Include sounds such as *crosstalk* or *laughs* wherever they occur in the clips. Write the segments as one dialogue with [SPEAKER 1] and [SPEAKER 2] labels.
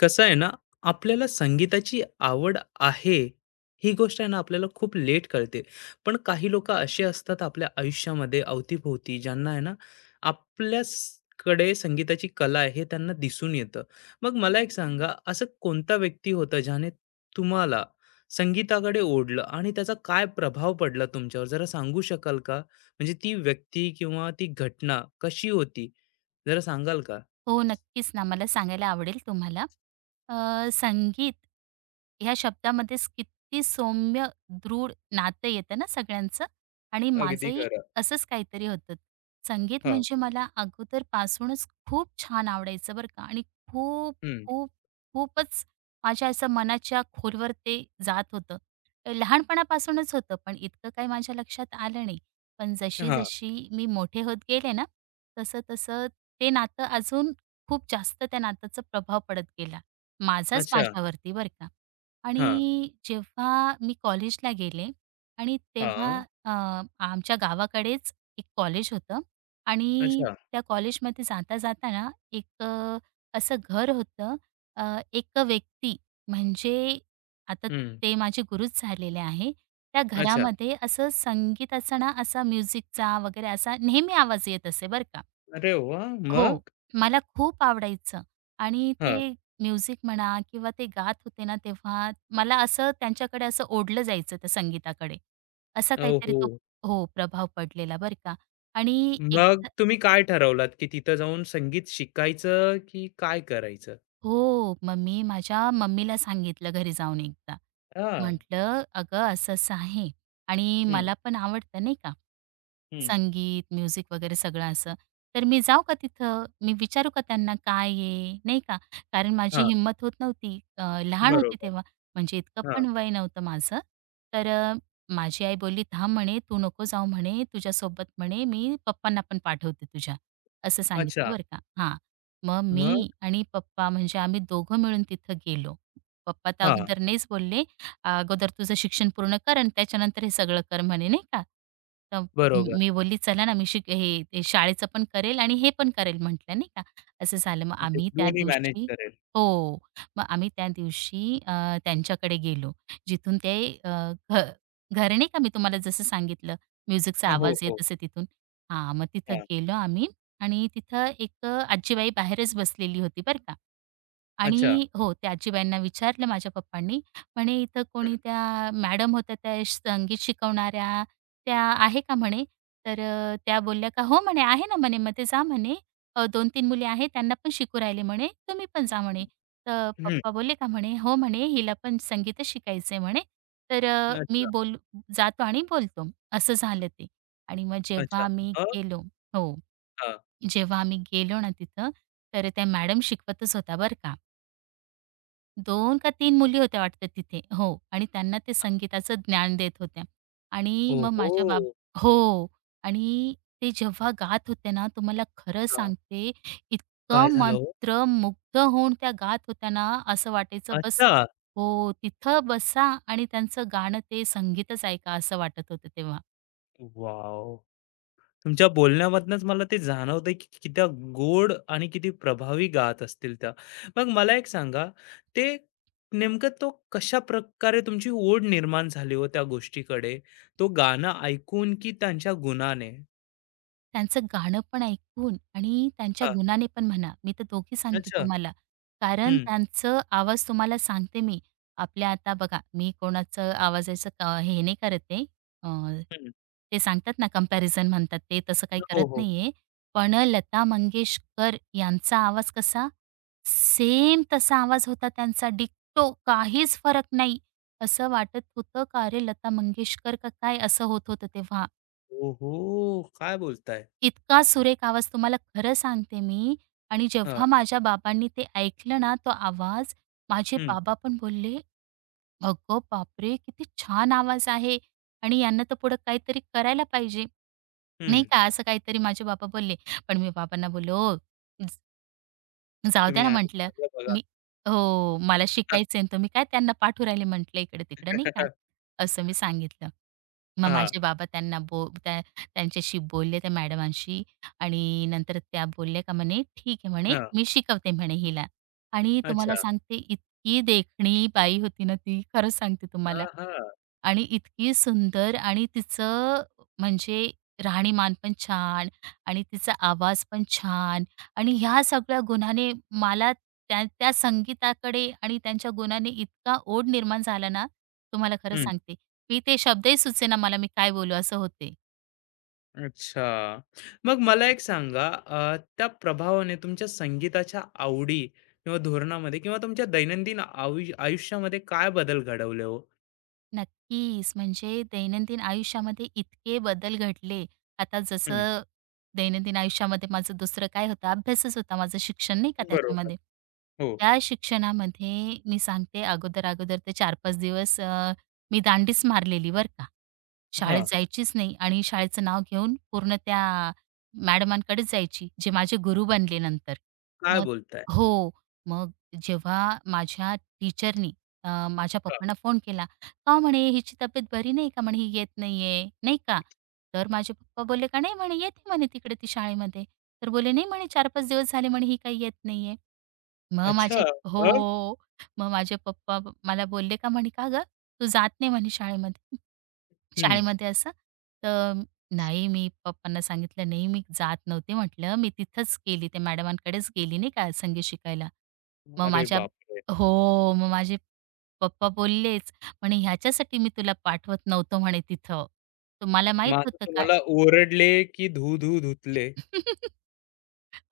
[SPEAKER 1] कसं आहे ना, आपल्याला संगीताची आवड आहे, ही गोष्ट आहे ना आपल्याला खूप लेट कळते. पण काही लोकं असे असतात आपल्या आयुष्यामध्ये अवतीभोवती ज्यांना आहे ना, आपल्याचकडे संगीताची कला आहे हे त्यांना दिसून येतं. मग मला एक सांगा, असं कोणता व्यक्ती होता ज्याने तुम्हाला संगीताकडे ओढलं आणि त्याचा काय प्रभाव पडला तुमच्यावर? जरा सांगू शकाल का? म्हणजे ती व्यक्ती किंवा ती घटना कशी होती? जरा सांगाल का?
[SPEAKER 2] हो, नक्कीच ना. मला सांगायला आवडेल तुम्हाला. संगीत ह्या शब्दामध्येच किती सौम्य, दृढ नातं येतं ना सगळ्यांचं आणि
[SPEAKER 1] अगदी
[SPEAKER 2] माझंही
[SPEAKER 1] खरं.
[SPEAKER 2] असंच काहीतरी होतं. संगीत
[SPEAKER 1] हां.
[SPEAKER 2] म्हणजे मला अगोदरपासूनच खूप छान आवडायचं बरं का आणि खूप,
[SPEAKER 1] हं.
[SPEAKER 2] खूप, खूपच माझ्या असं मनाच्या खोलवर ते जात होतं. लहानपणापासूनच होतं, पण इतकं काही माझ्या लक्षात आलं नाही. पण
[SPEAKER 1] हां.
[SPEAKER 2] जशी-जशी मी मोठे होत गेले ना, तसं-तसं ते नातं अजून खूप जास्त त्या नात्याचा प्रभाव पडत गेला. माझाच
[SPEAKER 1] अच्छा.
[SPEAKER 2] माझ्यावरती बरं का.
[SPEAKER 1] हां,
[SPEAKER 2] आणि जेव्हा मी कॉलेजला गेले आणि तेव्हा
[SPEAKER 1] हां.
[SPEAKER 2] अ, आमच्या गावाकडेच एक कॉलेज होतं आणि
[SPEAKER 1] अच्छा.
[SPEAKER 2] त्या कॉलेजमध्ये जाता जाताना एक असं घर होतं. अ, एक व्यक्ती म्हणजे आता तर
[SPEAKER 1] हं.
[SPEAKER 2] ते माझे गुरुच झालेले आहे. त्या
[SPEAKER 1] अच्छा.
[SPEAKER 2] घरामध्ये असं संगीताचा ना असा म्युझिकचा वगैरे असा नेहमी आवाज येत असे बरं का.
[SPEAKER 1] अरे वाह!
[SPEAKER 2] हो,
[SPEAKER 1] मग?
[SPEAKER 2] मला खूप आवडायचं आणि
[SPEAKER 1] हां.
[SPEAKER 2] ते म्युझिक म्हणा किंवा ते गात होते ना, तेव्हा मला असं त्यांच्याकडे असं ओढलं जायचं त्या संगीताकडे. असा
[SPEAKER 1] ओ,
[SPEAKER 2] काहीतरी तो
[SPEAKER 1] हो.
[SPEAKER 2] हो, प्रभाव पडलेला बरं का आणि एक
[SPEAKER 1] मग तुम्ही काय ठरवलात, की तिथं जाऊन संगीत शिकायचं की काय करायचं?
[SPEAKER 2] हो. मग मी माझ्या मम्मीला सांगितलं घरी जाऊन एकदा.
[SPEAKER 1] हां.
[SPEAKER 2] म्हटलं, "अगं, असं-असं आहे आणि
[SPEAKER 1] हं,
[SPEAKER 2] मला पण आवडतं नाही का,
[SPEAKER 1] हं.
[SPEAKER 2] संगीत, म्युझिक वगैरे सगळं असं. तर मी जाऊ का तिथं? मी विचारू का त्यांना काय आहे?" नाही का. कारण माझी
[SPEAKER 1] हां,
[SPEAKER 2] हिंमत होत नव्हती. लहान होती
[SPEAKER 1] बरोबर.
[SPEAKER 2] तेव्हा, म्हणजे इतकं
[SPEAKER 1] हां.
[SPEAKER 2] पण वय नव्हतं माझं. तर माझी आई बोलली, "थांब," म्हणे, "तू नको जाऊ," म्हणे, "तुझ्यासोबत," म्हणे, "मी पप्पांना पण पाठवते तुझ्या." असं सांगितलं
[SPEAKER 1] अच्छा.
[SPEAKER 2] बरं का. हां. मग मी
[SPEAKER 1] मग?
[SPEAKER 2] आणि पप्पा म्हणजे आम्ही दोघं मिळून तिथं गेलो. पप्पा तर
[SPEAKER 1] हां,
[SPEAKER 2] अगोदर नाहीच बोलले. "अगोदर तुझं शिक्षण पूर्ण कर आणि त्याच्यानंतर हे सगळं कर" म्हणे नाही का. तर
[SPEAKER 1] बरोबर.
[SPEAKER 2] म- मी बोलली, "चला ना, मी शिक हे ते शाळेचं पण करेल आणि हे पण करेल" म्हटलं नाही का. असं झालं. मग
[SPEAKER 1] म्हणजे
[SPEAKER 2] आम्ही त्या
[SPEAKER 1] दोन्ही मॅनेज
[SPEAKER 2] दिवशी
[SPEAKER 1] करेल.
[SPEAKER 2] हो. मग आम्ही त्या दिवशी त्यांच्याकडे गेलो. जिथून ते अ, घ घर नाही का मी तुम्हाला जसं सांगितलं म्युझिकचा
[SPEAKER 1] हो,
[SPEAKER 2] आवाज
[SPEAKER 1] हो.
[SPEAKER 2] येत असे तिथून. हां, मग तिथं
[SPEAKER 1] हां.
[SPEAKER 2] गेलो आम्ही आणि तिथं एक आजीबाई बाहेरच बसलेली होती बरं का.
[SPEAKER 1] अच्छा.
[SPEAKER 2] आणि हो, त्या आजीबाईंना विचारलं माझ्या पप्पांनी, म्हणे "इथं कोणी
[SPEAKER 1] हं,
[SPEAKER 2] त्या मॅडम होत्या त्या संगीत शिकवणाऱ्या, त्या आहे का?" म्हणे. तर त्या बोलल्या का "हो," म्हणे, "आहे ना," म्हणे, "मग ते जा," म्हणे. 2-3 मुली आहेत त्यांना पण शिकू राहिले म्हणे, "तुम्ही पण जा," म्हणे. तर
[SPEAKER 1] हं.
[SPEAKER 2] पप्पा बोलले का म्हणे, "हो," म्हणे, "हिला पण संगीतच शिकायचंय," म्हणे. तर अ, मी
[SPEAKER 1] अच्छा,
[SPEAKER 2] बोल जातो आणि बोलतो. असं झालं ते. आणि मग
[SPEAKER 1] अच्छा.
[SPEAKER 2] जेव्हा मी
[SPEAKER 1] मग?
[SPEAKER 2] गेलो हो.
[SPEAKER 1] हां.
[SPEAKER 2] जेव्हा आम्ही गेलो ना तिथं, तर त्या मॅडम शिकवतच होत्या बरं का. 2 का 3 मुली होत्या वाटतं तिथे. हो आणि त्यांना ते संगीताचं ज्ञान देत होत्या. आणि मग माझ्या बाब
[SPEAKER 1] ओहो!
[SPEAKER 2] हो. आणि ते जेव्हा गात होते ना, तुम्हाला खरं
[SPEAKER 1] हां.
[SPEAKER 2] सांगते,
[SPEAKER 1] काय
[SPEAKER 2] इतकं
[SPEAKER 1] झालं हो?
[SPEAKER 2] मंत्र मुग्ध होऊन त्या गात होत्या ना, असं वाटायचं बस
[SPEAKER 1] अच्छा.
[SPEAKER 2] हो, तिथं बसा आणि त्यांचं गाणं ते संगीतच ऐका असं वाटत होतं तेव्हा.
[SPEAKER 1] वॉव! तुमच्या बोलण्यामधनंच मला ते जाणवतंय की किती गोड आणि किती प्रभावी गात असतील त्या. मग मला एक सांगा, ते नेमकं तो कशा प्रकारे तुमची ओढ निर्माण झाली हो त्या गोष्टीकडे? तो गाणं ऐकून की त्यांच्या गुणाने?
[SPEAKER 2] त्यांचं गाणं पण ऐकून आणि त्यांच्या
[SPEAKER 1] हां,
[SPEAKER 2] गुणाने पण म्हणा, मी तर दोघी सांगते
[SPEAKER 1] अच्छा.
[SPEAKER 2] तुम्हाला. कारण
[SPEAKER 1] हं,
[SPEAKER 2] त्यांचं आवाज तुम्हाला सांगते मी, आपल्या आता बघा, मी कोणाचं आवाजाचं क हे नाही करते,
[SPEAKER 1] हं.
[SPEAKER 2] ते सांगतात ना कंपॅरिझन म्हणतात ते, तसं काही
[SPEAKER 1] हो,
[SPEAKER 2] करत
[SPEAKER 1] हो.
[SPEAKER 2] नाहीये. पण लता मंगेशकर यांचा आवाज कसा, सेम तसा आवाज होता त्यांचा डिट्टो, काहीच फरक नाही. असं वाटत होतं का अरे लता मंगेशकर का काय असं होत होतं तेव्हा.
[SPEAKER 1] ओहो! काय बोलताय?
[SPEAKER 2] इतका सुरेख आवाज तुम्हाला खरं सांगते मी आणि
[SPEAKER 1] हां,
[SPEAKER 2] जेव्हा माझ्या बाबांनी ते ऐकलं ना तो आवाज, माझे
[SPEAKER 1] हं,
[SPEAKER 2] बाबा पण बोलले, "अगं बापरे! किती छान आवाज आहे आणि यांना तर पुढं काहीतरी करायला पाहिजे." नाही
[SPEAKER 1] हं.
[SPEAKER 2] का असं काहीतरी माझे बाबा बोलले. पण मी बाबांना बोलले, जाऊ द्या
[SPEAKER 1] तुम्ही
[SPEAKER 2] ना
[SPEAKER 1] आधी
[SPEAKER 2] म्हटलं.
[SPEAKER 1] मागं बघा.
[SPEAKER 2] मी हो, मला शिकायचंय आणि तुम्ही काय त्यांना पाठवू राहिले म्हटलं इकडं-तिकडं
[SPEAKER 1] *laughs*
[SPEAKER 2] नाही का,
[SPEAKER 1] हां.
[SPEAKER 2] असं मी सांगितलं. मग
[SPEAKER 1] हां,
[SPEAKER 2] माझे बाबा त्यांना बो त्या त्यांच्याशी बोलले त्या मॅडमांशी आणि नंतर त्या बोलल्या का म्हणे, "ठीक आहे," म्हणे, "मी शिकवते," म्हणे, "हिला." आणि तुम्हाला
[SPEAKER 1] अच्छा.
[SPEAKER 2] सांगते इतकी देखणी बाई होती ना ती, खरंच सांगते तुम्हाला.
[SPEAKER 1] हां, हां.
[SPEAKER 2] आणि इतकी सुंदर आणि तिचं म्हणजे राहणीमान पण छान आणि तिचा आवाज पण छान आणि ह्या सगळ्या गुणाने मला त्या त्या संगीताकडे आणि त्यांच्या गुणाने इतका ओढ निर्माण झाला ना, तुम्हाला खरं सांगते. मी ते शब्दही सुचेना मला मी काय बोलू असं होते.
[SPEAKER 1] अच्छा. मग मला एक सांगा, त्या प्रभावाने तुमच्या संगीताच्या आवडी किंवा धोरणामध्ये किंवा तुमच्या दैनंदिन आयुष्यामध्ये काय बदल घडवले हो?
[SPEAKER 2] नक्कीच. म्हणजे दैनंदिन आयुष्यामध्ये इतके बदल घडले. आता
[SPEAKER 1] हं,
[SPEAKER 2] जसं दैनंदिन आयुष्यामध्ये माझं दुसरं काय होतं, अभ्यासच होता माझं शिक्षण नाही का
[SPEAKER 1] बरोबर.
[SPEAKER 2] त्याच्यामध्ये.
[SPEAKER 1] हो.
[SPEAKER 2] त्या शिक्षणामध्ये मी सांगते अगोदर-अगोदर ते 4-5 दिवस मी दांडीच मारलेली बरं का. शाळेत
[SPEAKER 1] हां.
[SPEAKER 2] जायचीच नाही आणि शाळेचं नाव घेऊन पूर्ण त्या मॅडमांकडेच जायची, जे माझे गुरु बनले नंतर.
[SPEAKER 1] काय
[SPEAKER 2] मग
[SPEAKER 1] बोलताय?
[SPEAKER 2] हो. मग जेव्हा माझ्या टीचरनी माझ्या
[SPEAKER 1] हां.
[SPEAKER 2] पप्पांना फोन केला का म्हणे हिची तब्येत बरी नाही का म्हणे ही येत नाहीये नाही का. तर माझे पप्पा बोलले का नाही म्हणे येते म्हणे तिकडे ती शाळेमध्ये. तर बोलले नाही म्हणे 4-5 दिवस झाले म्हणे ही काही येत नाहीये. मग
[SPEAKER 1] अच्छा,
[SPEAKER 2] माझे
[SPEAKER 1] मग?
[SPEAKER 2] हो. मग माझे पप्पा मला बोलले का म्हणे का गं तू जात नाही म्हणे शाळेमध्ये *laughs*
[SPEAKER 1] हं.
[SPEAKER 2] शाळेमध्ये असं. तर नाही मी पप्पांना सांगितलं नाही मी जात नव्हते म्हटलं मी तिथंच गेली त्या मॅडमांकडेच गेली नाही का संगीत शिकायला. मग
[SPEAKER 1] अरे
[SPEAKER 2] माझ्या
[SPEAKER 1] बापरे!
[SPEAKER 2] हो, मग माझे पप्पा बोललेच, म्हणे "ह्याच्यासाठी मी तुला पाठवत नव्हतो" म्हणे तिथं. तुम्हाला
[SPEAKER 1] मग
[SPEAKER 2] माहीत
[SPEAKER 1] आता
[SPEAKER 2] होतं काय?
[SPEAKER 1] तुम्हाला ओरडले की धू-धू धुतले?
[SPEAKER 2] *laughs*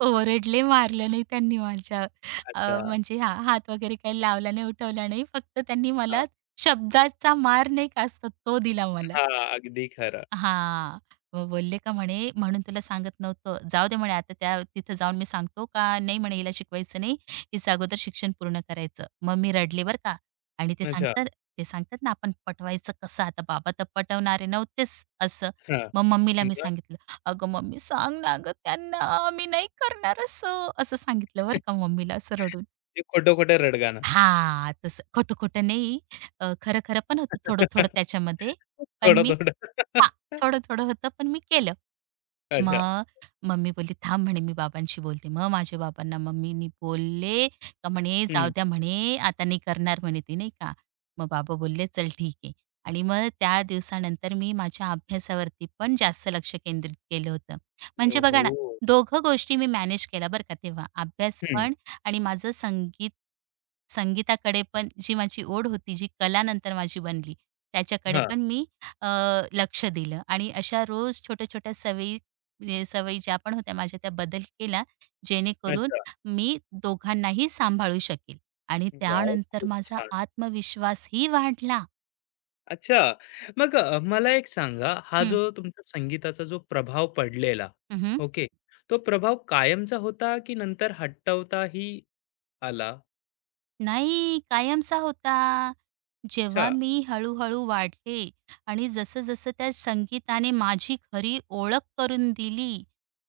[SPEAKER 2] ओरडले, मारलं नाही त्यांनी माझ्या
[SPEAKER 1] अच्छा.
[SPEAKER 2] म्हणजे हा हात वगैरे काही लावला नाही, उठवला नाही. फक्त त्यांनी
[SPEAKER 1] हां,
[SPEAKER 2] मला शब्दाचा मार नाही का असतो तो दिला मला.
[SPEAKER 1] हां. अगदी खरं.
[SPEAKER 2] हां. मग बोलले का म्हणे, "म्हणून तुला सांगत नव्हतं. जाऊ दे म्हणे आता त्या तिथं जाऊन मी सांगतो का नाही म्हणे हिला शिकवायचं नाही. हिचं अगोदर शिक्षण पूर्ण करायचं." मग मी रडले बरं का. आणि ते
[SPEAKER 1] अच्छा.
[SPEAKER 2] सांगतात ते सांगतात ना आपण पटवायचं कसं आता बाबा तर पटवणारे नव्हतेच असं.
[SPEAKER 1] हां.
[SPEAKER 2] मग मम्मीला मी
[SPEAKER 1] मग?
[SPEAKER 2] सांगितलं, "अगं मम्मी सांग ना गं त्यांना, मी नाही करणार असं." असं सांगितलं बरं का मम्मीला असं रडून.
[SPEAKER 1] ते खोटं-खोटं रडगाणं.
[SPEAKER 2] हां, तसं खोटं-खोटं नाही. खरं-खरं पण होतं थोडं-थोडं
[SPEAKER 1] *laughs*
[SPEAKER 2] त्याच्यामध्ये. पण मी
[SPEAKER 1] थोडं-थोडं.
[SPEAKER 2] हां, थोडं-थोडं होतं, पण मी केलं.
[SPEAKER 1] अच्छा.
[SPEAKER 2] मग मम्मी बोलली, "थांब," म्हणे, "मी बाबांशी बोलते." मग माझ्या बाबांना मम्मीनी बोलले का म्हणे, "जाऊ
[SPEAKER 1] हं.
[SPEAKER 2] द्या," म्हणे, "आता नाही करणार," म्हणे ती, नाही का. मग बाबा बोलले, "चल ठीक आहे." आणि मग त्या दिवसानंतर मी माझ्या अभ्यासावरती पण जास्त लक्ष केंद्रित केलं होतं. म्हणजे बघा ना,
[SPEAKER 1] ओहो!
[SPEAKER 2] दोघं गोष्टी मी मॅनेज केल्या बरं का तेव्हा. अभ्यास
[SPEAKER 1] हं.
[SPEAKER 2] पण आणि माझं संगीताकडे पण जी माझी ओढ होती, जी कला नंतर माझी बनली, त्याच्याकडे
[SPEAKER 1] हां.
[SPEAKER 2] पण मी अ, लक्ष दिलं आणि अशा रोज छोट्या-छोट्या सवयी म्हणजे सवयी ज्या पण होत्या माझ्या त्या बदल केला, जेणेकरून
[SPEAKER 1] अच्छा.
[SPEAKER 2] मी दोघांनाही सांभाळू शकेल आणि
[SPEAKER 1] वॉव!
[SPEAKER 2] त्यानंतर
[SPEAKER 1] खूप
[SPEAKER 2] माझा
[SPEAKER 1] छान.
[SPEAKER 2] आत्मविश्वासही वाढला.
[SPEAKER 1] अच्छा, मग मला एक सांगा, हा
[SPEAKER 2] हं.
[SPEAKER 1] जो तुमचा संगीताचा जो प्रभाव पडलेला,
[SPEAKER 2] हं,
[SPEAKER 1] ओके. तो प्रभाव कायमचा होता की नंतर हटवताही आला?
[SPEAKER 2] नाही, कायमचा होता.
[SPEAKER 1] अच्छा.
[SPEAKER 2] जेव्हा मी हळू-हळू वाढले आणि जसं-जसं त्या संगीताने माझी खरी ओळख करून दिली,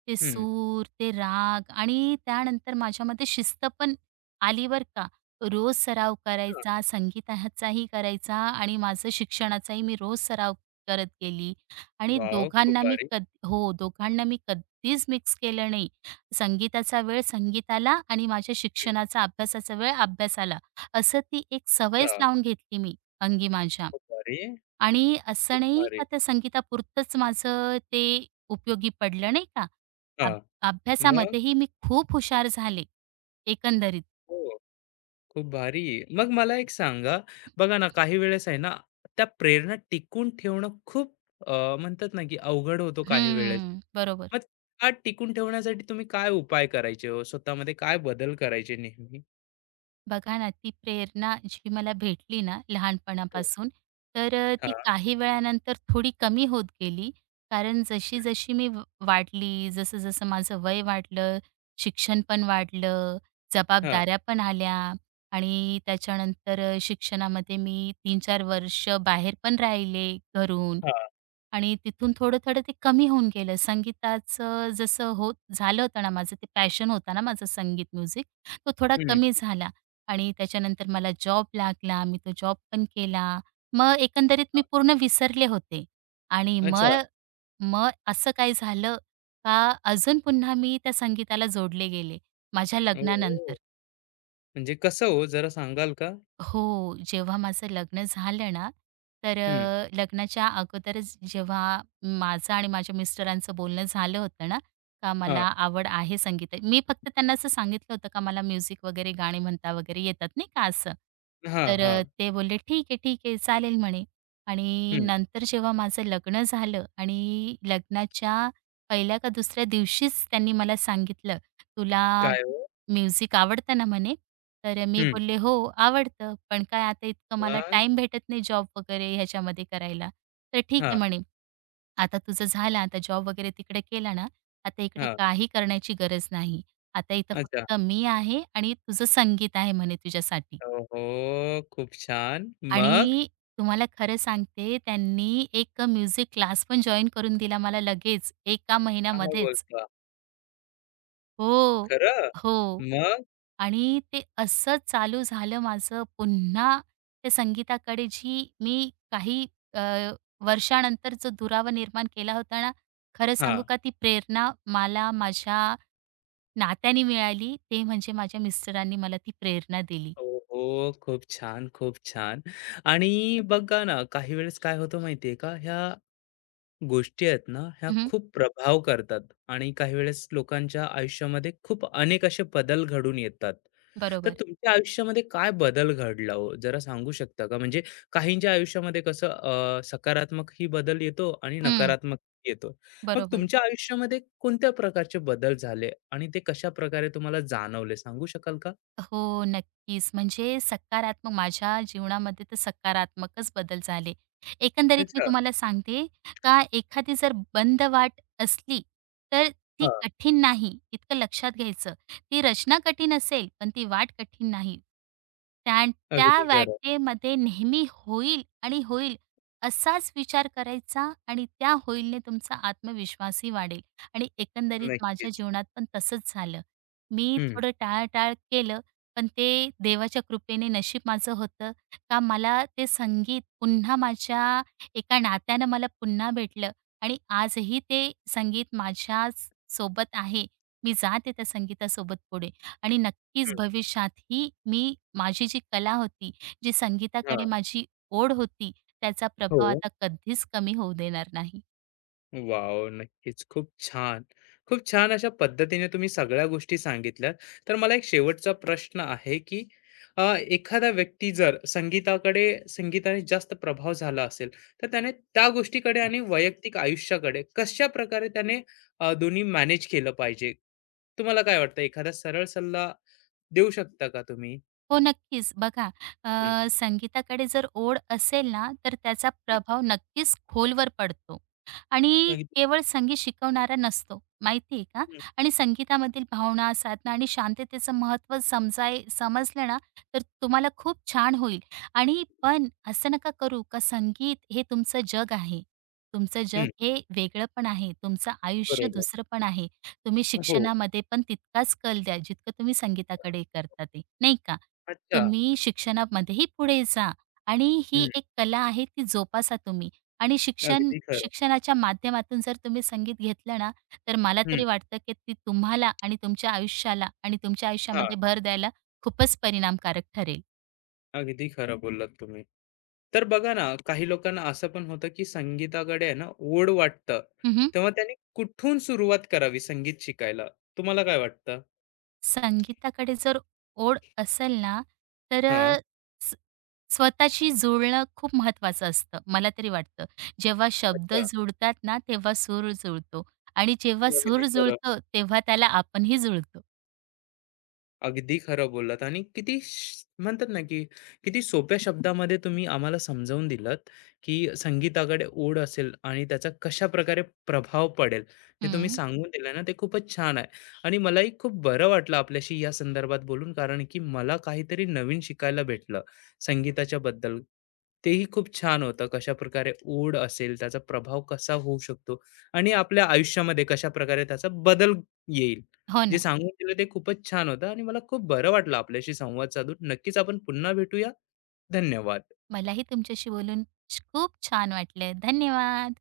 [SPEAKER 2] ते
[SPEAKER 1] हं.
[SPEAKER 2] सूर, ते राग आणि त्यानंतर माझ्यामध्ये शिस्त पण आली बरं का. रोज सराव
[SPEAKER 1] अच्छा.
[SPEAKER 2] करायचा, संगीताचाही करायचा आणि माझं शिक्षणाचाही मी रोज सराव करत गेली आणि
[SPEAKER 1] वॉव! खूप
[SPEAKER 2] दोघांना मी
[SPEAKER 1] भारी.
[SPEAKER 2] कध हो, दोघांना मी कधीच मिक्स केलं नाही. संगीताचा वेळ संगीताला आणि माझ्या
[SPEAKER 1] हं.
[SPEAKER 2] शिक्षणाचा, अभ्यासाचा वेळ अभ्यासाला. असं ती एक
[SPEAKER 1] अच्छा.
[SPEAKER 2] सवयच लावून घेतली मी अंगी माझ्या
[SPEAKER 1] खूप भारी,
[SPEAKER 2] आणि
[SPEAKER 1] खूप
[SPEAKER 2] असं नाही
[SPEAKER 1] भारी.
[SPEAKER 2] का त्या संगीतापुरतंच माझं ते उपयोगी पडलं नाही का. अभ
[SPEAKER 1] हां. मग?
[SPEAKER 2] अभ्यासामध्येही मी खूप हुशार झाले एकंदरीत.
[SPEAKER 1] हो. खूप भारी. मग मला एक सांगा, बघा ना काही वेळेस आहे ना, त्या प्रेरणा टिकून ठेवणं खूप म्हणतात ना, की अवघड होतो काही वेळेस.
[SPEAKER 2] हं, बरोबर.
[SPEAKER 1] मग त्या टिकून ठेवण्यासाठी तुम्ही काय उपाय करायचे हो? स्वतःमध्ये काय बदल करायचे नेहमी?
[SPEAKER 2] बघा ना, ती प्रेरणा जी मला भेटली ना
[SPEAKER 1] हो.
[SPEAKER 2] लहानपणापासून, तर ती
[SPEAKER 1] हां,
[SPEAKER 2] काही वेळानंतर थोडी कमी होत गेली. कारण जशी-जशी मी व वाढली, जसं-जसं माझं वय वाढलं, शिक्षण पण वाढलं,
[SPEAKER 1] हां,
[SPEAKER 2] जबाबदाऱ्या पण आल्या आणि त्याच्यानंतर शिक्षणामध्ये मी 3-4 वर्ष बाहेर पण राहिले घरून
[SPEAKER 1] हां.
[SPEAKER 2] आणि तिथून थोडं-थोडं ते कमी होऊन गेलं. संगीताचं जसं होत झालं होतं ना माझं, ते पॅशन होता ना माझं संगीत, म्युझिक, तो थोडा कमी झाला. आणि त्याच्यानंतर मला जॉब लागला. मी तो जॉब पण केला. मग एकंदरीत मी पूर्ण विसरले होते आणि
[SPEAKER 1] अच्छा.
[SPEAKER 2] मग मग असं काय झालं का अजून पुन्हा मी त्या संगीताला जोडले गेले माझ्या लग्नानंतर.
[SPEAKER 1] ओह! म्हणजे कसं हो? जरा सांगाल का?
[SPEAKER 2] हो, जेव्हा माझं लग्न झालं ना, तर
[SPEAKER 1] हं.
[SPEAKER 2] अ, लग्नाच्या अगोदरच जेव्हा माझं आणि माझ्या मिस्टरांचं बोलणं झालं होतं ना, का मला
[SPEAKER 1] हां.
[SPEAKER 2] आवड आहे संगीता मी फक्त त्यांना असं सांगितलं होतं का मला म्युझिक वगैरे गाणी म्हणता वगैरे येतात नाही का असं.
[SPEAKER 1] हां,
[SPEAKER 2] तर
[SPEAKER 1] हां.
[SPEAKER 2] ते बोलले, "ठीक आहे, ठीक आहे, चालेल" म्हणे. आणि
[SPEAKER 1] हं.
[SPEAKER 2] नंतर जेव्हा माझं लग्न झालं आणि लग्नाच्या पहिल्या का दुसऱ्या दिवशीच त्यांनी मला सांगितलं, "तुला
[SPEAKER 1] काय हो?
[SPEAKER 2] म्युझिक आवडतं ना म्हणे? तर मी
[SPEAKER 1] हं.
[SPEAKER 2] बोलले, "हो, आवडतं. पण काय आता इतकं मला
[SPEAKER 1] मग?
[SPEAKER 2] टाईम भेटत नाही जॉब वगैरे ह्याच्यामध्ये करायला." तर "ठीक आहे,"
[SPEAKER 1] हां,
[SPEAKER 2] म्हणे, "आता तुझं झालं. आता जॉब वगैरे तिकडे केला ना, आता इकडे
[SPEAKER 1] हां.
[SPEAKER 2] काही करण्याची गरज नाही. आता इथं
[SPEAKER 1] अच्छा.
[SPEAKER 2] फक्त मी आहे आणि तुझं संगीत आहे," म्हणे, "तुझ्यासाठी."
[SPEAKER 1] ओहो! खूप छान. मग?
[SPEAKER 2] आणि तुम्हाला खरं सांगते, त्यांनी एक म्युझिक क्लास पण जॉइन करून दिला मला लगेच, एका
[SPEAKER 1] काय
[SPEAKER 2] महिन्यामध्येच.
[SPEAKER 1] बोलता?
[SPEAKER 2] हो.
[SPEAKER 1] खरं?
[SPEAKER 2] हो.
[SPEAKER 1] मग?
[SPEAKER 2] आणि ते असं चालू झालं माझं पुन्हा त्या संगीताकडे जी मी काही अ, वर्षानंतर जो दुरावा निर्माण केला होता ना, खरं सांगू
[SPEAKER 1] हां.
[SPEAKER 2] का ती प्रेरणा मला माझ्या नात्याने मिळाली. ते म्हणजे माझ्या मिस्टरांनी मला ती प्रेरणा दिली.
[SPEAKER 1] ओहो! खूप छान, खूप छान. आणि बघा ना, काही वेळेस काय होतं माहिती आहे का, ह्या गोष्टी आहेत ना, ह्या
[SPEAKER 2] हं,
[SPEAKER 1] खूप प्रभाव करतात आणि काही वेळेस लोकांच्या आयुष्यामध्ये खूप अनेक असे बदल घडून येतात. तर
[SPEAKER 2] बरोबर.
[SPEAKER 1] तुमच्या आयुष्यामध्ये काय बदल घडला हो? जरा सांगू शकता का? म्हणजे काहींच्या आयुष्यामध्ये कसं सकारात्मक ही बदल येतो आणि
[SPEAKER 2] हं,
[SPEAKER 1] नकारात्मक येतो. मग
[SPEAKER 2] बरोबर.
[SPEAKER 1] तुमच्या आयुष्यामध्ये कोणत्या प्रकारचे बदल झाले आणि ते कशाप्रकारे तुम्हाला जाणवले सांगू शकाल का?
[SPEAKER 2] हो, नक्कीच. म्हणजे सकारात्मक माझ्या जीवनामध्ये तर सकारात्मकच बदल झाले. एकंदरीत मी
[SPEAKER 1] अच्छा.
[SPEAKER 2] तुम्हाला सांगते का एखादी जर बंद वाट असली, तर ती
[SPEAKER 1] हां.
[SPEAKER 2] कठीण नाही, इतकं लक्षात घ्यायचं. ती रचना कठीण असेल, पण ती वाट कठीण नाही. त्या त्या
[SPEAKER 1] अगदी खरं.
[SPEAKER 2] वाटेमध्ये नेहमी होईल आणि होईल असाच विचार करायचा आणि त्या होईलने तुमचा आत्मविश्वासही वाढेल आणि एकंदरीत माझ्या
[SPEAKER 1] नक्कीच.
[SPEAKER 2] जीवनात पण तसंच झालं. मी
[SPEAKER 1] हं.
[SPEAKER 2] थोडं टाळाटाळ केलं पण ते देवाच्या कृपेने नशीब माझं होतं का मला ते संगीत पुन्हा माझ्या एका नात्यानं मला पुन्हा भेटलं आणि आजही ते संगीत माझ्याच सोबत आहे. मी जाते त्या संगीतासोबत पुढे आणि नक्कीच
[SPEAKER 1] हं.
[SPEAKER 2] भविष्यातही मी माझी जी कला होती, जी संगीताकडे
[SPEAKER 1] हां.
[SPEAKER 2] माझी ओढ होती, त्याचा प्रभाव
[SPEAKER 1] हो.
[SPEAKER 2] आता कधीच कमी होऊ देणार नाही.
[SPEAKER 1] वाव, नक्कीच. खूप छान. खूप छान अशा पद्धतीने तुम्ही सगळ्या गोष्टी सांगितल्यात. तर मला एक शेवटचा प्रश्न आहे, की अ, एखादा व्यक्ती जर संगीताकडे संगीताने जास्त प्रभाव झाला असेल, तर त्याने त्या गोष्टीकडे आणि वैयक्तिक आयुष्याकडे कशाप्रकारे त्याने दोन्ही मॅनेज केलं पाहिजे? तुम्हाला काय वाटतं? एखादा सरळ सल्ला देऊ शकता का तुम्ही?
[SPEAKER 2] हो, नक्कीच. बघा
[SPEAKER 1] हं,
[SPEAKER 2] अ, संगीताकडे जर ओढ असेल ना, तर त्याचा
[SPEAKER 1] हं.
[SPEAKER 2] प्रभाव नक्कीच खोलवर पडतो आणि
[SPEAKER 1] अगदी.
[SPEAKER 2] केवळ संगीत शिकवणारा नसतो, माहिती आहे का?
[SPEAKER 1] हं,
[SPEAKER 2] आणि संगीतामधील भावना, साधना आणि शांततेचं महत्त्व समजलं ना, तर तुम्हाला खूप छान होईल. आणि पण असं नका करू का संगीत हे तुमचं जग आहे. तुमचं जग
[SPEAKER 1] हं.
[SPEAKER 2] हे वेगळं पण आहे, तुमचं आयुष्य
[SPEAKER 1] बरोबर.
[SPEAKER 2] दुसरं पण आहे. तुम्ही
[SPEAKER 1] हो.
[SPEAKER 2] शिक्षणामध्ये पण तितकाच कल द्या, जितकं तुम्ही संगीताकडे करता ते, नाही का?
[SPEAKER 1] अच्छा.
[SPEAKER 2] तुम्ही शिक्षणामध्येही पुढे जा आणि ही
[SPEAKER 1] हं.
[SPEAKER 2] एक कला आहे ती जोपासा तुम्ही आणि शिक्षण
[SPEAKER 1] अगदी खरं.
[SPEAKER 2] शिक्षणाच्या माध्यमातून जर तुम्ही संगीत घेतलं ना, तर मला
[SPEAKER 1] हं.
[SPEAKER 2] तरी वाटतं, की ती तुम्हाला आणि तुमच्या आयुष्याला आणि तुमच्या
[SPEAKER 1] हां.
[SPEAKER 2] आयुष्यामध्ये भर द्यायला खूपच परिणामकारक ठरेल.
[SPEAKER 1] अगदी खरं बोललात तुम्ही. तर बघा ना, काही लोकांना असं पण होतं, की संगीताकडे आहे ना ओढ वाटतं.
[SPEAKER 2] हं,
[SPEAKER 1] तेव्हा त्यांनी कुठून सुरुवात करावी संगीत शिकायला? तुम्हाला काय वाटतं?
[SPEAKER 2] संगीताकडे जर ओढ असेल ना, तर
[SPEAKER 1] हां.
[SPEAKER 2] स्वतःशी जुळणं खूप महत्वाचं असतं, मला तरी वाटतं. जेव्हा शब्द
[SPEAKER 1] अच्छा.
[SPEAKER 2] जुळतात ना, तेव्हा सूर जुळतो आणि जेव्हा
[SPEAKER 1] अगदी
[SPEAKER 2] सूर
[SPEAKER 1] खरं.
[SPEAKER 2] जुळतो, तेव्हा त्याला आपणही जुळतो.
[SPEAKER 1] अगदी खरं बोललात आणि किती म्हणतात ना की किती सोप्या शब्दामध्ये तुम्ही आम्हाला समजावून दिलात की संगीताकडे ओढ असेल आणि त्याचा कशा प्रकारे प्रभाव पडेल ते तुम्ही
[SPEAKER 2] हं,
[SPEAKER 1] सांगून दिलं ना ते खूपच छान आहे आणि मलाही खूप बरं वाटलं आपल्याशी या संदर्भात बोलून कारण की मला काहीतरी नवीन शिकायला भेटलं संगीताच्या बद्दल तेही खूप छान होतं कशा प्रकारे ओढ असेल त्याचा प्रभाव कसा होऊ शकतो आणि आपल्या आयुष्यामध्ये कशा प्रकारे त्याचा बदल येईल
[SPEAKER 2] हो
[SPEAKER 1] जे
[SPEAKER 2] ना.
[SPEAKER 1] सांगून गेलं ते खूपच छान होतं आणि मला खूप बरं वाटलं आपल्याशी संवाद साधून. नक्कीच आपण पुन्हा भेटूया. धन्यवाद.
[SPEAKER 2] मलाही तुमच्याशी बोलून खूप छान वाटलं. धन्यवाद.